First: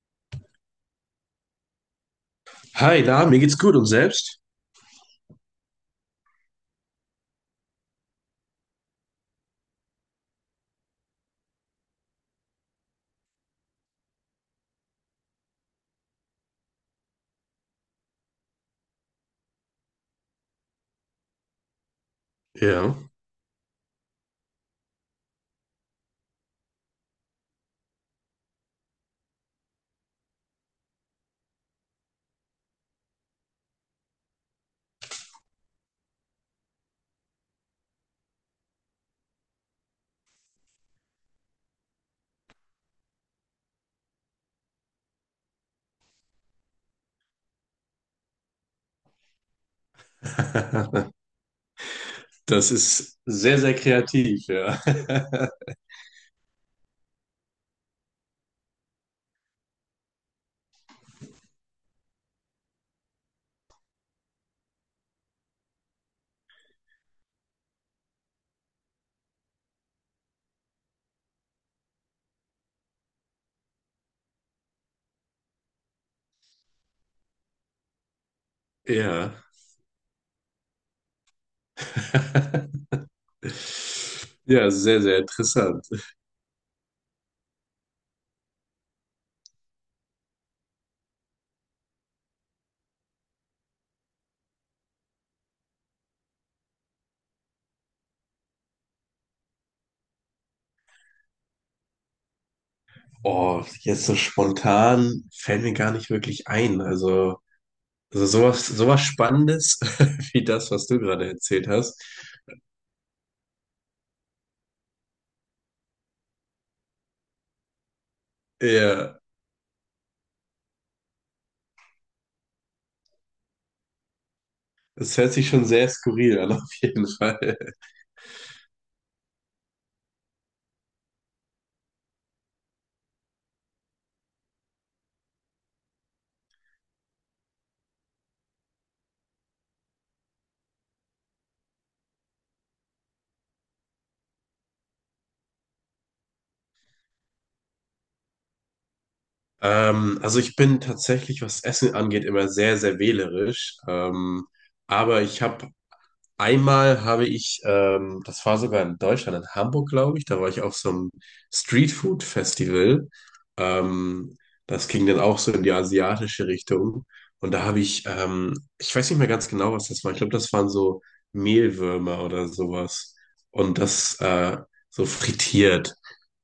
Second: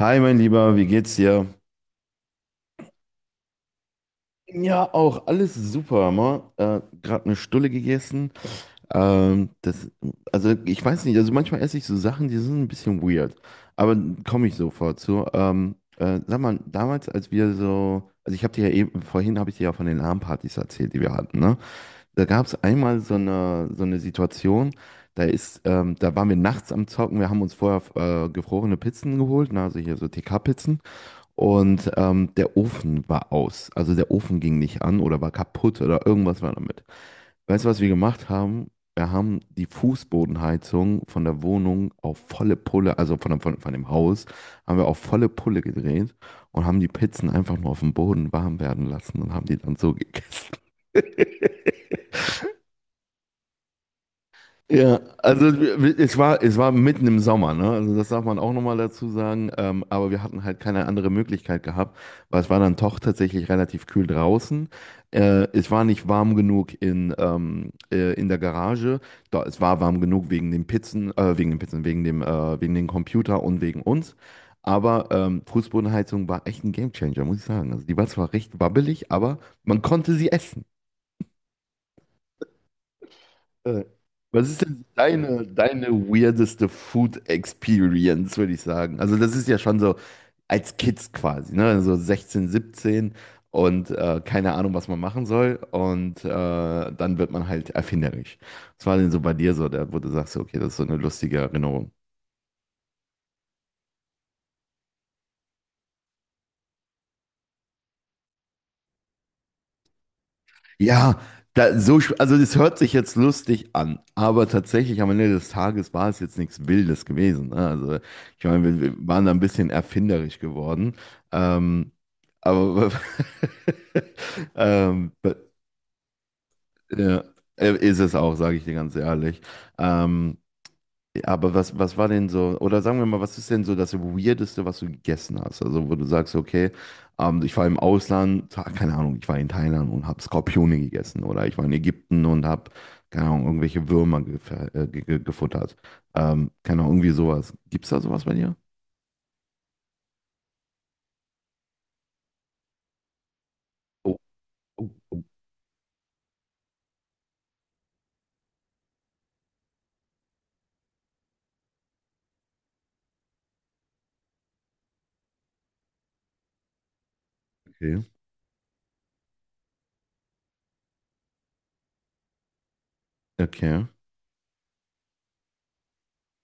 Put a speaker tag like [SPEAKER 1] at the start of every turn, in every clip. [SPEAKER 1] Hi, mein Lieber, wie geht's dir?
[SPEAKER 2] Hi, na, mir geht's gut und selbst?
[SPEAKER 1] Ja, auch alles super, ma. Gerade eine Stulle gegessen. Ähm, das, also ich weiß nicht, also manchmal esse ich so Sachen, die sind ein bisschen weird, aber komme ich sofort zu. Sag mal, damals, als wir so, also ich habe dir ja eben, vorhin habe ich dir ja von den LAN-Partys erzählt, die wir hatten, ne? Da gab es
[SPEAKER 2] Ja,
[SPEAKER 1] einmal so eine Situation, da waren wir nachts am Zocken, wir haben uns vorher gefrorene Pizzen geholt, ne? Also hier so TK-Pizzen. Und der Ofen war aus. Also der Ofen ging nicht an oder war kaputt oder irgendwas war damit. Weißt du, was wir gemacht haben? Wir haben die Fußbodenheizung von der Wohnung auf volle Pulle, also von dem Haus, haben wir auf volle Pulle gedreht und haben die Pizzen einfach nur auf dem Boden warm werden lassen und haben die dann so gegessen.
[SPEAKER 2] das ist sehr, sehr kreativ, ja.
[SPEAKER 1] Ja, also es war mitten im Sommer, ne? Also das darf man auch nochmal dazu sagen. Aber wir hatten halt keine andere Möglichkeit gehabt, weil es war dann doch tatsächlich relativ kühl draußen. Es war nicht warm genug in der Garage. Da, es war warm genug wegen den Pizzen, wegen dem Computer und wegen uns. Aber Fußbodenheizung war echt ein Gamechanger, muss ich sagen. Also die war zwar recht wabbelig,
[SPEAKER 2] Ja.
[SPEAKER 1] aber man konnte sie essen. Äh, Was ist
[SPEAKER 2] Ja,
[SPEAKER 1] denn
[SPEAKER 2] sehr, sehr interessant.
[SPEAKER 1] deine weirdeste Food Experience, würde ich sagen? Also, das ist ja schon so als Kids quasi, ne? So 16, 17 und keine Ahnung, was man machen soll. Und dann wird man halt erfinderisch. Was war denn so bei dir so, da, wo du sagst, okay, das ist so eine lustige Erinnerung?
[SPEAKER 2] Oh, jetzt so spontan fällt mir gar nicht wirklich ein. Also sowas, sowas Spannendes wie das, was du
[SPEAKER 1] Ja,
[SPEAKER 2] gerade erzählt hast.
[SPEAKER 1] also das hört sich jetzt lustig an, aber tatsächlich am Ende des Tages war es jetzt nichts Wildes gewesen. Ne? Also ich meine, wir
[SPEAKER 2] Ja,
[SPEAKER 1] waren da ein bisschen erfinderisch geworden. Ähm, aber ähm,
[SPEAKER 2] es hört sich schon sehr skurril an, auf jeden
[SPEAKER 1] ja,
[SPEAKER 2] Fall.
[SPEAKER 1] ist es auch, sage ich dir ganz ehrlich. Ähm, aber was war denn so, oder sagen wir mal, was ist denn so das Weirdeste, was du gegessen hast? Also, wo du sagst, okay, ich war im Ausland, keine Ahnung, ich war in Thailand und habe Skorpione gegessen oder ich war in Ägypten und habe, keine Ahnung, irgendwelche Würmer gefuttert. Keine Ahnung, irgendwie sowas. Gibt's da sowas bei dir?
[SPEAKER 2] Also ich bin tatsächlich, was Essen angeht, immer sehr, sehr wählerisch.
[SPEAKER 1] Oh, oh,
[SPEAKER 2] Aber ich habe einmal habe ich, das war sogar in Deutschland, in Hamburg, glaube ich, da war ich auf so einem Streetfood-Festival. Ähm, Das ging dann auch so in die asiatische Richtung. Und da habe
[SPEAKER 1] okay.
[SPEAKER 2] ich, ich weiß nicht mehr ganz genau, was das war. Ich glaube, das waren so Mehlwürmer oder sowas. Und
[SPEAKER 1] Okay.
[SPEAKER 2] das so frittiert.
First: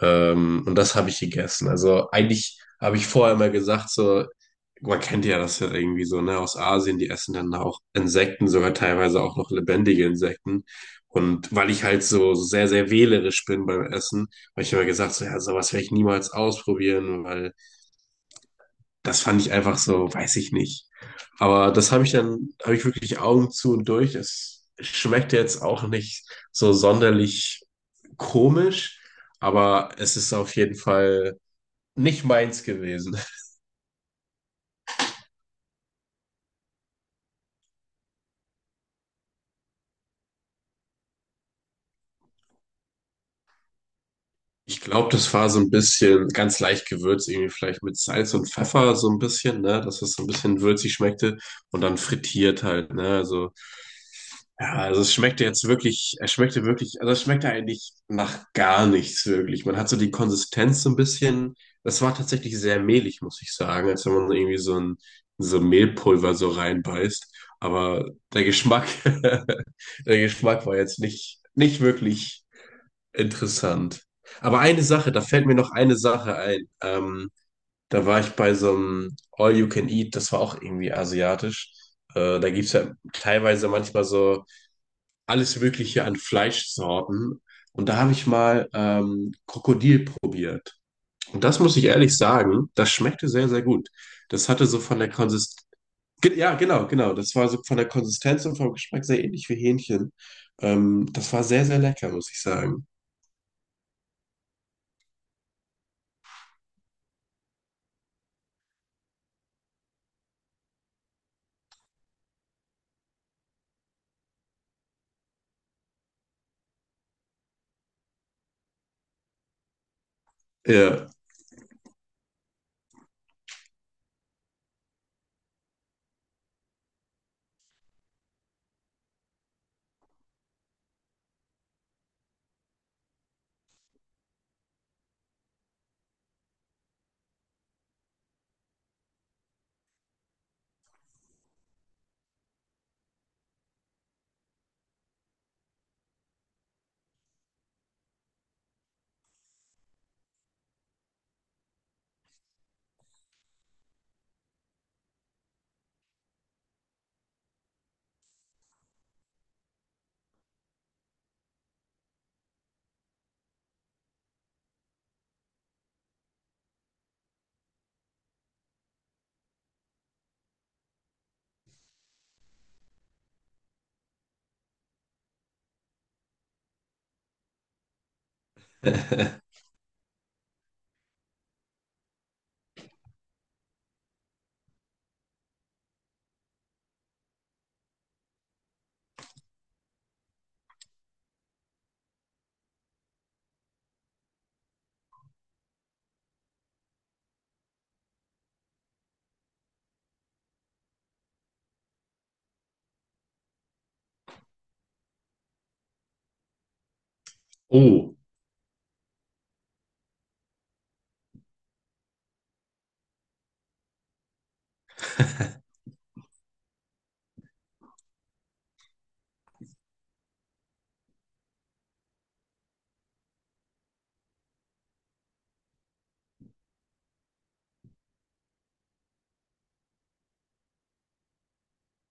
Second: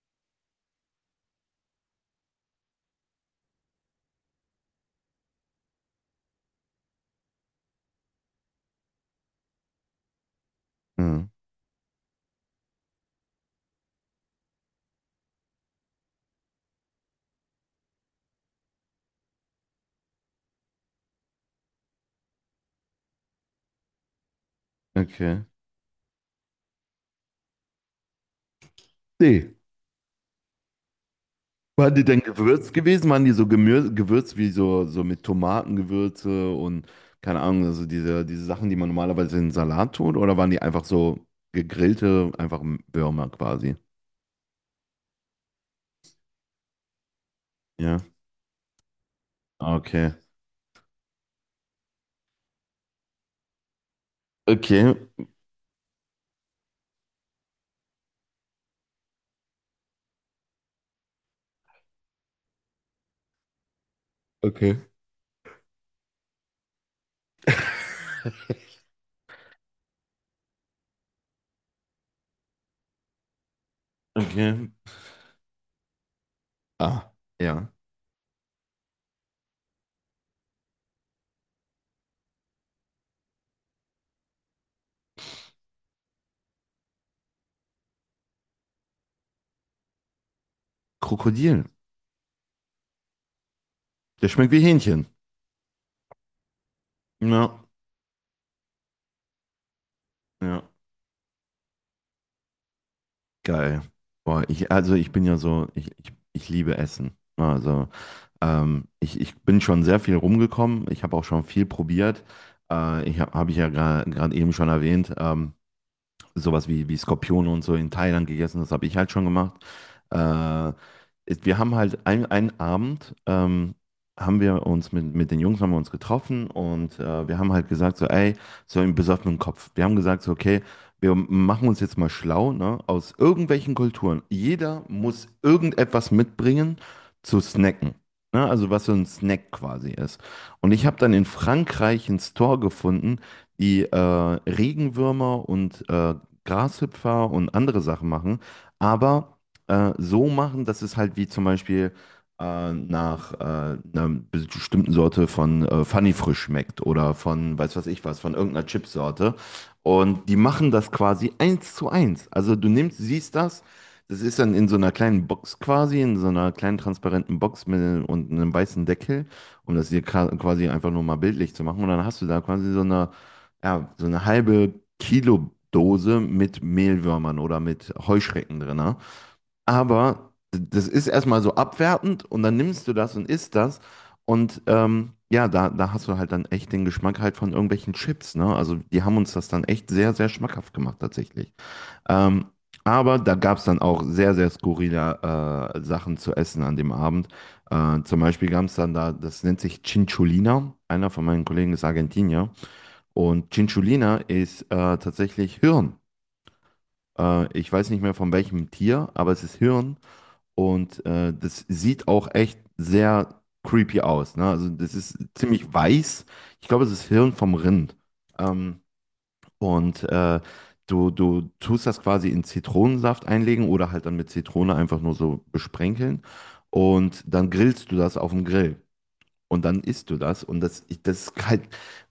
[SPEAKER 2] Und das habe ich gegessen. Also eigentlich habe ich vorher mal gesagt, so, man kennt ja das ja irgendwie so, ne, aus Asien, die essen dann auch Insekten, sogar teilweise auch noch lebendige Insekten.
[SPEAKER 1] Ja,
[SPEAKER 2] Und weil ich halt so sehr, sehr wählerisch bin beim Essen, habe ich immer gesagt, so, ja, sowas werde ich niemals ausprobieren, weil das fand ich einfach so, weiß ich nicht. Aber das habe ich dann, habe ich wirklich Augen zu und durch. Es schmeckt
[SPEAKER 1] okay.
[SPEAKER 2] jetzt auch nicht so sonderlich komisch,
[SPEAKER 1] Nee.
[SPEAKER 2] aber es ist auf jeden Fall
[SPEAKER 1] Waren die denn
[SPEAKER 2] nicht meins
[SPEAKER 1] gewürzt gewesen?
[SPEAKER 2] gewesen.
[SPEAKER 1] Waren die so gemür gewürzt wie so, so mit Tomatengewürze und keine Ahnung, also diese Sachen, die man normalerweise in Salat tut? Oder waren die einfach so gegrillte, einfach Würmer quasi?
[SPEAKER 2] Ich glaube, das war so ein bisschen ganz leicht gewürzt, irgendwie vielleicht mit
[SPEAKER 1] Ja.
[SPEAKER 2] Salz und Pfeffer so ein bisschen, ne, dass es
[SPEAKER 1] Okay.
[SPEAKER 2] so ein bisschen würzig schmeckte und dann frittiert halt, ne, also ja,
[SPEAKER 1] Okay.
[SPEAKER 2] also es schmeckte jetzt wirklich, es schmeckte wirklich, also es schmeckte eigentlich nach gar nichts wirklich. Man hat so die Konsistenz so ein bisschen, das war tatsächlich sehr mehlig, muss ich sagen, als wenn man irgendwie
[SPEAKER 1] Okay.
[SPEAKER 2] so ein so Mehlpulver so reinbeißt, aber der Geschmack der Geschmack war jetzt nicht wirklich interessant. Aber
[SPEAKER 1] Okay.
[SPEAKER 2] eine Sache, da fällt mir noch eine Sache ein.
[SPEAKER 1] Ah, ja.
[SPEAKER 2] Da war ich bei so einem All You Can Eat, das war auch irgendwie asiatisch. Da gibt es ja teilweise manchmal so alles Mögliche an Fleischsorten. Und da habe ich mal Krokodil probiert. Und das
[SPEAKER 1] Krokodil.
[SPEAKER 2] muss ich ehrlich sagen, das schmeckte sehr, sehr gut.
[SPEAKER 1] Der
[SPEAKER 2] Das
[SPEAKER 1] schmeckt wie
[SPEAKER 2] hatte so von
[SPEAKER 1] Hähnchen.
[SPEAKER 2] der Konsistenz, ja, genau, genau. Das war so
[SPEAKER 1] Ja.
[SPEAKER 2] von der Konsistenz und vom Geschmack sehr ähnlich wie Hähnchen.
[SPEAKER 1] Ja.
[SPEAKER 2] Das war sehr, sehr lecker, muss ich sagen.
[SPEAKER 1] Geil. Boah, ich, also ich bin ja so, ich liebe Essen. Also. Ich ich bin schon sehr viel rumgekommen. Ich habe auch schon viel probiert. Ich habe hab hab ich ja gerade eben schon erwähnt. Sowas wie Skorpione und so in Thailand gegessen. Das habe ich halt schon gemacht. Äh,
[SPEAKER 2] Ja.
[SPEAKER 1] Wir haben halt einen Abend, haben wir uns mit den Jungs haben wir uns getroffen und wir haben halt gesagt so, ey, so im besoffenen Kopf. Wir haben gesagt so, okay, wir machen uns jetzt mal schlau, ne, aus irgendwelchen Kulturen. Jeder muss irgendetwas mitbringen zu snacken. Ne, also was so ein Snack quasi ist. Und ich habe dann in Frankreich einen Store gefunden, die Regenwürmer und Grashüpfer und andere Sachen machen, aber so machen, dass es halt wie zum Beispiel nach einer bestimmten Sorte von Funny-Frisch schmeckt oder von weiß was ich was, von irgendeiner Chipsorte. Und die machen das quasi eins zu eins. Also du nimmst, siehst das. Das ist dann in so einer kleinen Box quasi, in so einer kleinen transparenten Box mit und einem weißen Deckel, um das hier quasi einfach nur mal bildlich zu machen. Und dann hast du da quasi so eine ja, so eine halbe Kilo Dose mit Mehlwürmern oder mit Heuschrecken drin. Ne? Aber das ist erstmal so abwertend und dann nimmst du das und isst das. Und ja, da hast du halt dann echt den Geschmack halt von irgendwelchen Chips, ne? Also die haben uns das dann echt sehr, sehr schmackhaft gemacht tatsächlich. Ähm, aber da gab es dann auch sehr, sehr skurrile Sachen zu essen an dem Abend. Zum Beispiel gab es dann da, das nennt sich Chinchulina. Einer von meinen Kollegen ist Argentinier. Und Chinchulina ist tatsächlich Hirn. Ich weiß nicht mehr
[SPEAKER 2] Oh.
[SPEAKER 1] von welchem Tier, aber es ist Hirn. Und das sieht auch echt sehr creepy aus. Ne? Also das ist ziemlich weiß. Ich glaube, es ist Hirn vom Rind. Ähm, und äh, du du, tust das quasi in Zitronensaft einlegen oder halt dann mit Zitrone einfach nur so besprenkeln. Und dann grillst du das auf dem Grill. Und dann isst du das. Und das ist halt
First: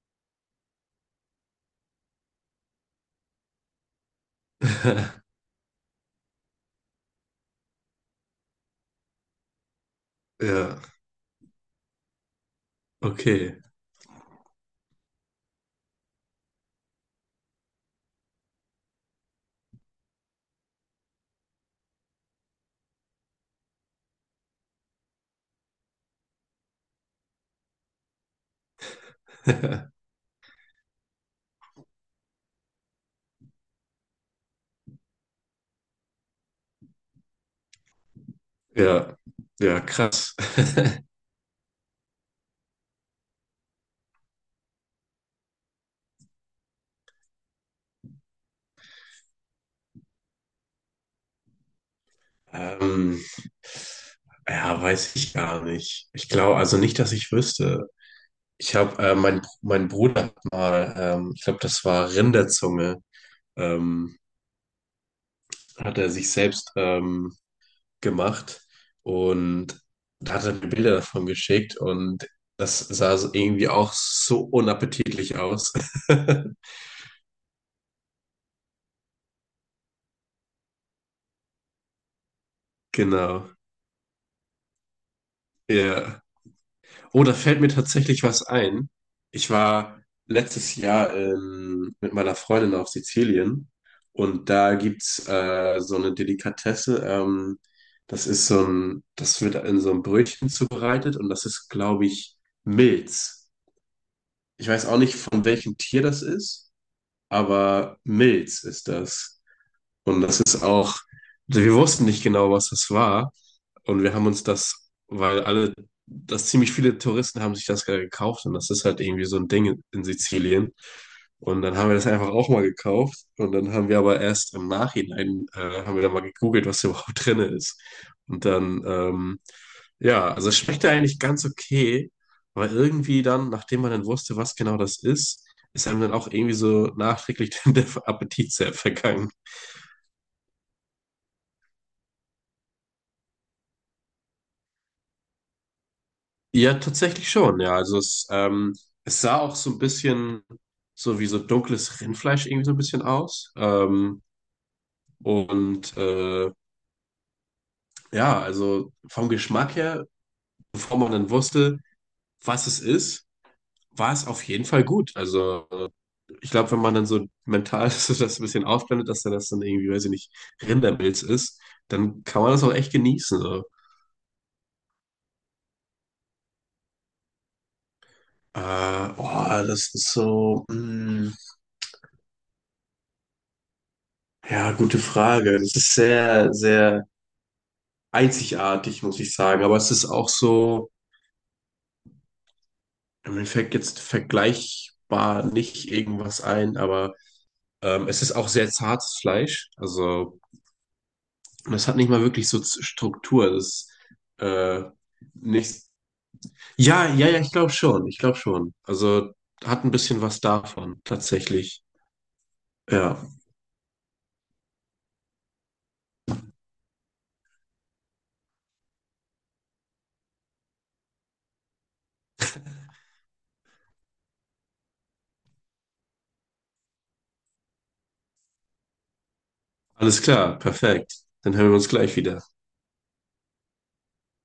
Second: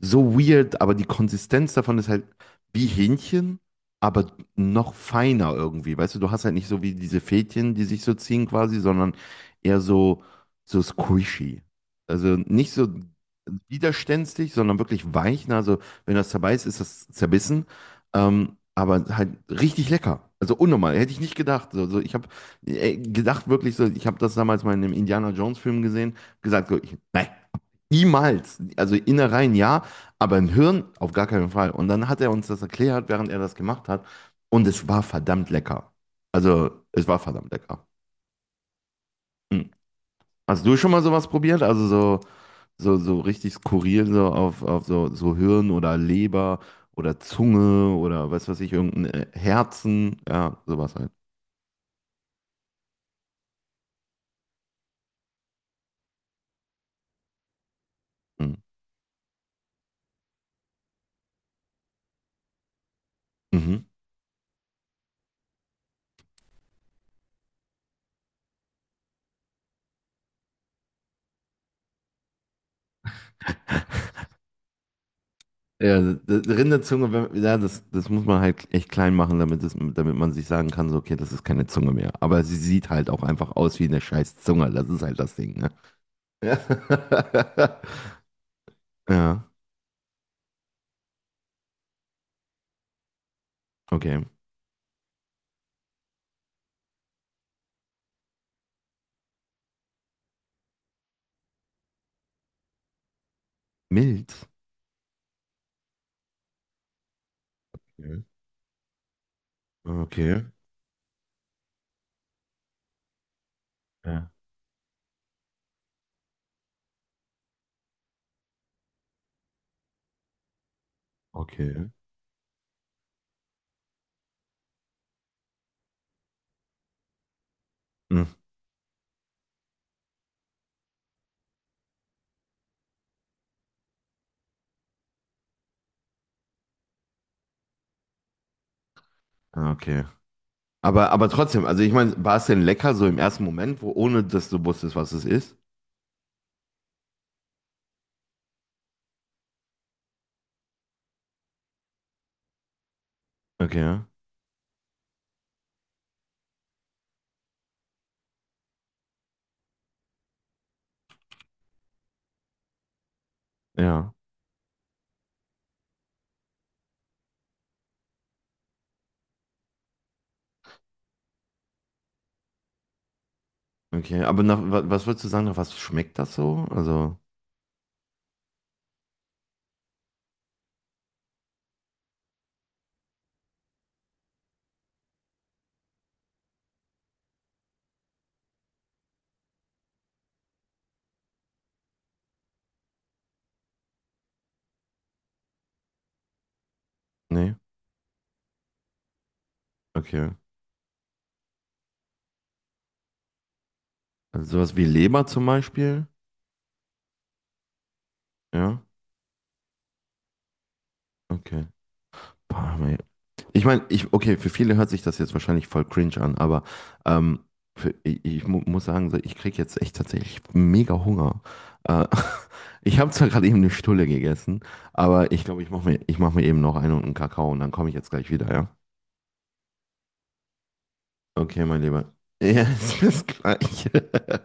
[SPEAKER 1] so weird, aber die Konsistenz davon ist halt wie Hähnchen, aber noch feiner irgendwie. Weißt du, du hast halt nicht so wie diese Fädchen, die sich so ziehen quasi, sondern eher so,
[SPEAKER 2] Ja,
[SPEAKER 1] so squishy. Also nicht so
[SPEAKER 2] okay.
[SPEAKER 1] widerständig, sondern wirklich weich. Na, also wenn das zerbeißt, ist das zerbissen. Aber halt richtig lecker. Also unnormal, hätte ich nicht gedacht. Also ich habe gedacht wirklich so, ich habe das damals mal in einem Indiana Jones Film gesehen, gesagt so, ich, nein, niemals. Also Innereien ja, aber ein Hirn auf gar keinen Fall. Und dann hat er uns das erklärt, während er das gemacht hat. Und es war verdammt lecker. Also, es war verdammt lecker.
[SPEAKER 2] Ja,
[SPEAKER 1] Hm.
[SPEAKER 2] ja, krass.
[SPEAKER 1] Hast du schon mal sowas probiert? Also so, so, so richtig skurril, so auf so, so Hirn oder Leber oder Zunge oder was weiß ich, irgendein Herzen, ja, sowas halt.
[SPEAKER 2] Ähm, ja, weiß ich gar nicht. Ich glaube, also nicht, dass ich wüsste.
[SPEAKER 1] Hm.
[SPEAKER 2] Ich habe, mein Bruder hat mal, ich glaube, das war Rinderzunge,
[SPEAKER 1] Mhm.
[SPEAKER 2] ähm, hat er sich selbst gemacht und da hat er mir Bilder davon geschickt und das sah so irgendwie auch so unappetitlich aus.
[SPEAKER 1] Rinderzunge, wenn, ja, das muss man halt echt klein machen, damit, es, damit man sich sagen kann, so, okay, das ist keine Zunge mehr. Aber sie sieht halt auch
[SPEAKER 2] Genau.
[SPEAKER 1] einfach aus wie eine scheiß Zunge. Das ist halt das Ding, ne?
[SPEAKER 2] Ja.
[SPEAKER 1] Ja,
[SPEAKER 2] Oh, da fällt mir tatsächlich was ein. Ich
[SPEAKER 1] ja,
[SPEAKER 2] war letztes Jahr mit meiner Freundin auf Sizilien
[SPEAKER 1] okay.
[SPEAKER 2] und da gibt's so eine Delikatesse. Das ist so ein, das wird in so einem Brötchen zubereitet und das ist, glaube ich, Milz.
[SPEAKER 1] Mild.
[SPEAKER 2] Ich weiß auch nicht, von welchem Tier das ist, aber
[SPEAKER 1] Okay.
[SPEAKER 2] Milz ist das. Und das
[SPEAKER 1] Okay.
[SPEAKER 2] ist auch, also wir wussten nicht genau, was das war. Und wir haben
[SPEAKER 1] Ja.
[SPEAKER 2] uns das, weil alle, dass ziemlich viele Touristen haben sich das gerade gekauft. Und das ist halt irgendwie so ein Ding in Sizilien. Und dann
[SPEAKER 1] Okay.
[SPEAKER 2] haben wir das einfach auch mal gekauft. Und dann haben wir aber erst im Nachhinein, haben wir dann mal gegoogelt, was da überhaupt drin ist.
[SPEAKER 1] Hm,
[SPEAKER 2] Und dann, ja, also es schmeckte eigentlich ganz okay. Aber irgendwie dann, nachdem man dann wusste, was genau das ist, ist einem dann auch irgendwie so nachträglich der Appetit sehr vergangen.
[SPEAKER 1] ja, okay. Aber trotzdem, also ich meine, war es denn lecker so im ersten Moment, wo, ohne dass du wusstest, was es ist?
[SPEAKER 2] Ja, tatsächlich schon, ja. Also es, es sah auch so ein bisschen so wie so dunkles Rindfleisch irgendwie so ein bisschen aus.
[SPEAKER 1] Okay.
[SPEAKER 2] Und ja, also vom Geschmack her, bevor man dann wusste, was es ist,
[SPEAKER 1] Ja.
[SPEAKER 2] war es auf jeden Fall gut. Also ich glaube, wenn man dann so mental so das ein bisschen ausblendet, dass dann das dann irgendwie, weiß ich nicht, Rindermilz ist, dann kann man das auch echt genießen. So.
[SPEAKER 1] Okay. Aber nach, was würdest du sagen, nach was schmeckt das so? Also,
[SPEAKER 2] Äh, oh, das ist so, mh, ja, gute Frage. Das ist sehr, sehr einzigartig, muss ich sagen. Aber es ist auch so, mir fällt jetzt vergleichbar nicht irgendwas ein, aber
[SPEAKER 1] nee.
[SPEAKER 2] es ist auch sehr zartes Fleisch.
[SPEAKER 1] Okay.
[SPEAKER 2] Also es hat nicht mal wirklich so Z- Struktur. Das
[SPEAKER 1] Also sowas
[SPEAKER 2] äh,
[SPEAKER 1] wie Leber zum
[SPEAKER 2] nicht.
[SPEAKER 1] Beispiel.
[SPEAKER 2] Ja, ja, ja, ich glaube schon. Ich glaube schon.
[SPEAKER 1] Ja,
[SPEAKER 2] Also hat ein bisschen was davon,
[SPEAKER 1] okay.
[SPEAKER 2] tatsächlich.
[SPEAKER 1] Parma-
[SPEAKER 2] Ja,
[SPEAKER 1] Ich meine, okay, für viele hört sich das jetzt wahrscheinlich voll cringe an, aber ähm, für, ich mu muss sagen, so, ich kriege jetzt echt tatsächlich mega Hunger. Äh, ich habe zwar gerade eben eine Stulle gegessen, aber ich glaube, ich mach mir eben noch eine und einen Kakao und dann komme ich jetzt gleich wieder, ja?
[SPEAKER 2] alles klar, perfekt. Dann
[SPEAKER 1] Okay,
[SPEAKER 2] hören wir
[SPEAKER 1] mein
[SPEAKER 2] uns
[SPEAKER 1] Lieber.
[SPEAKER 2] gleich wieder.
[SPEAKER 1] Ja, es ist das Gleiche.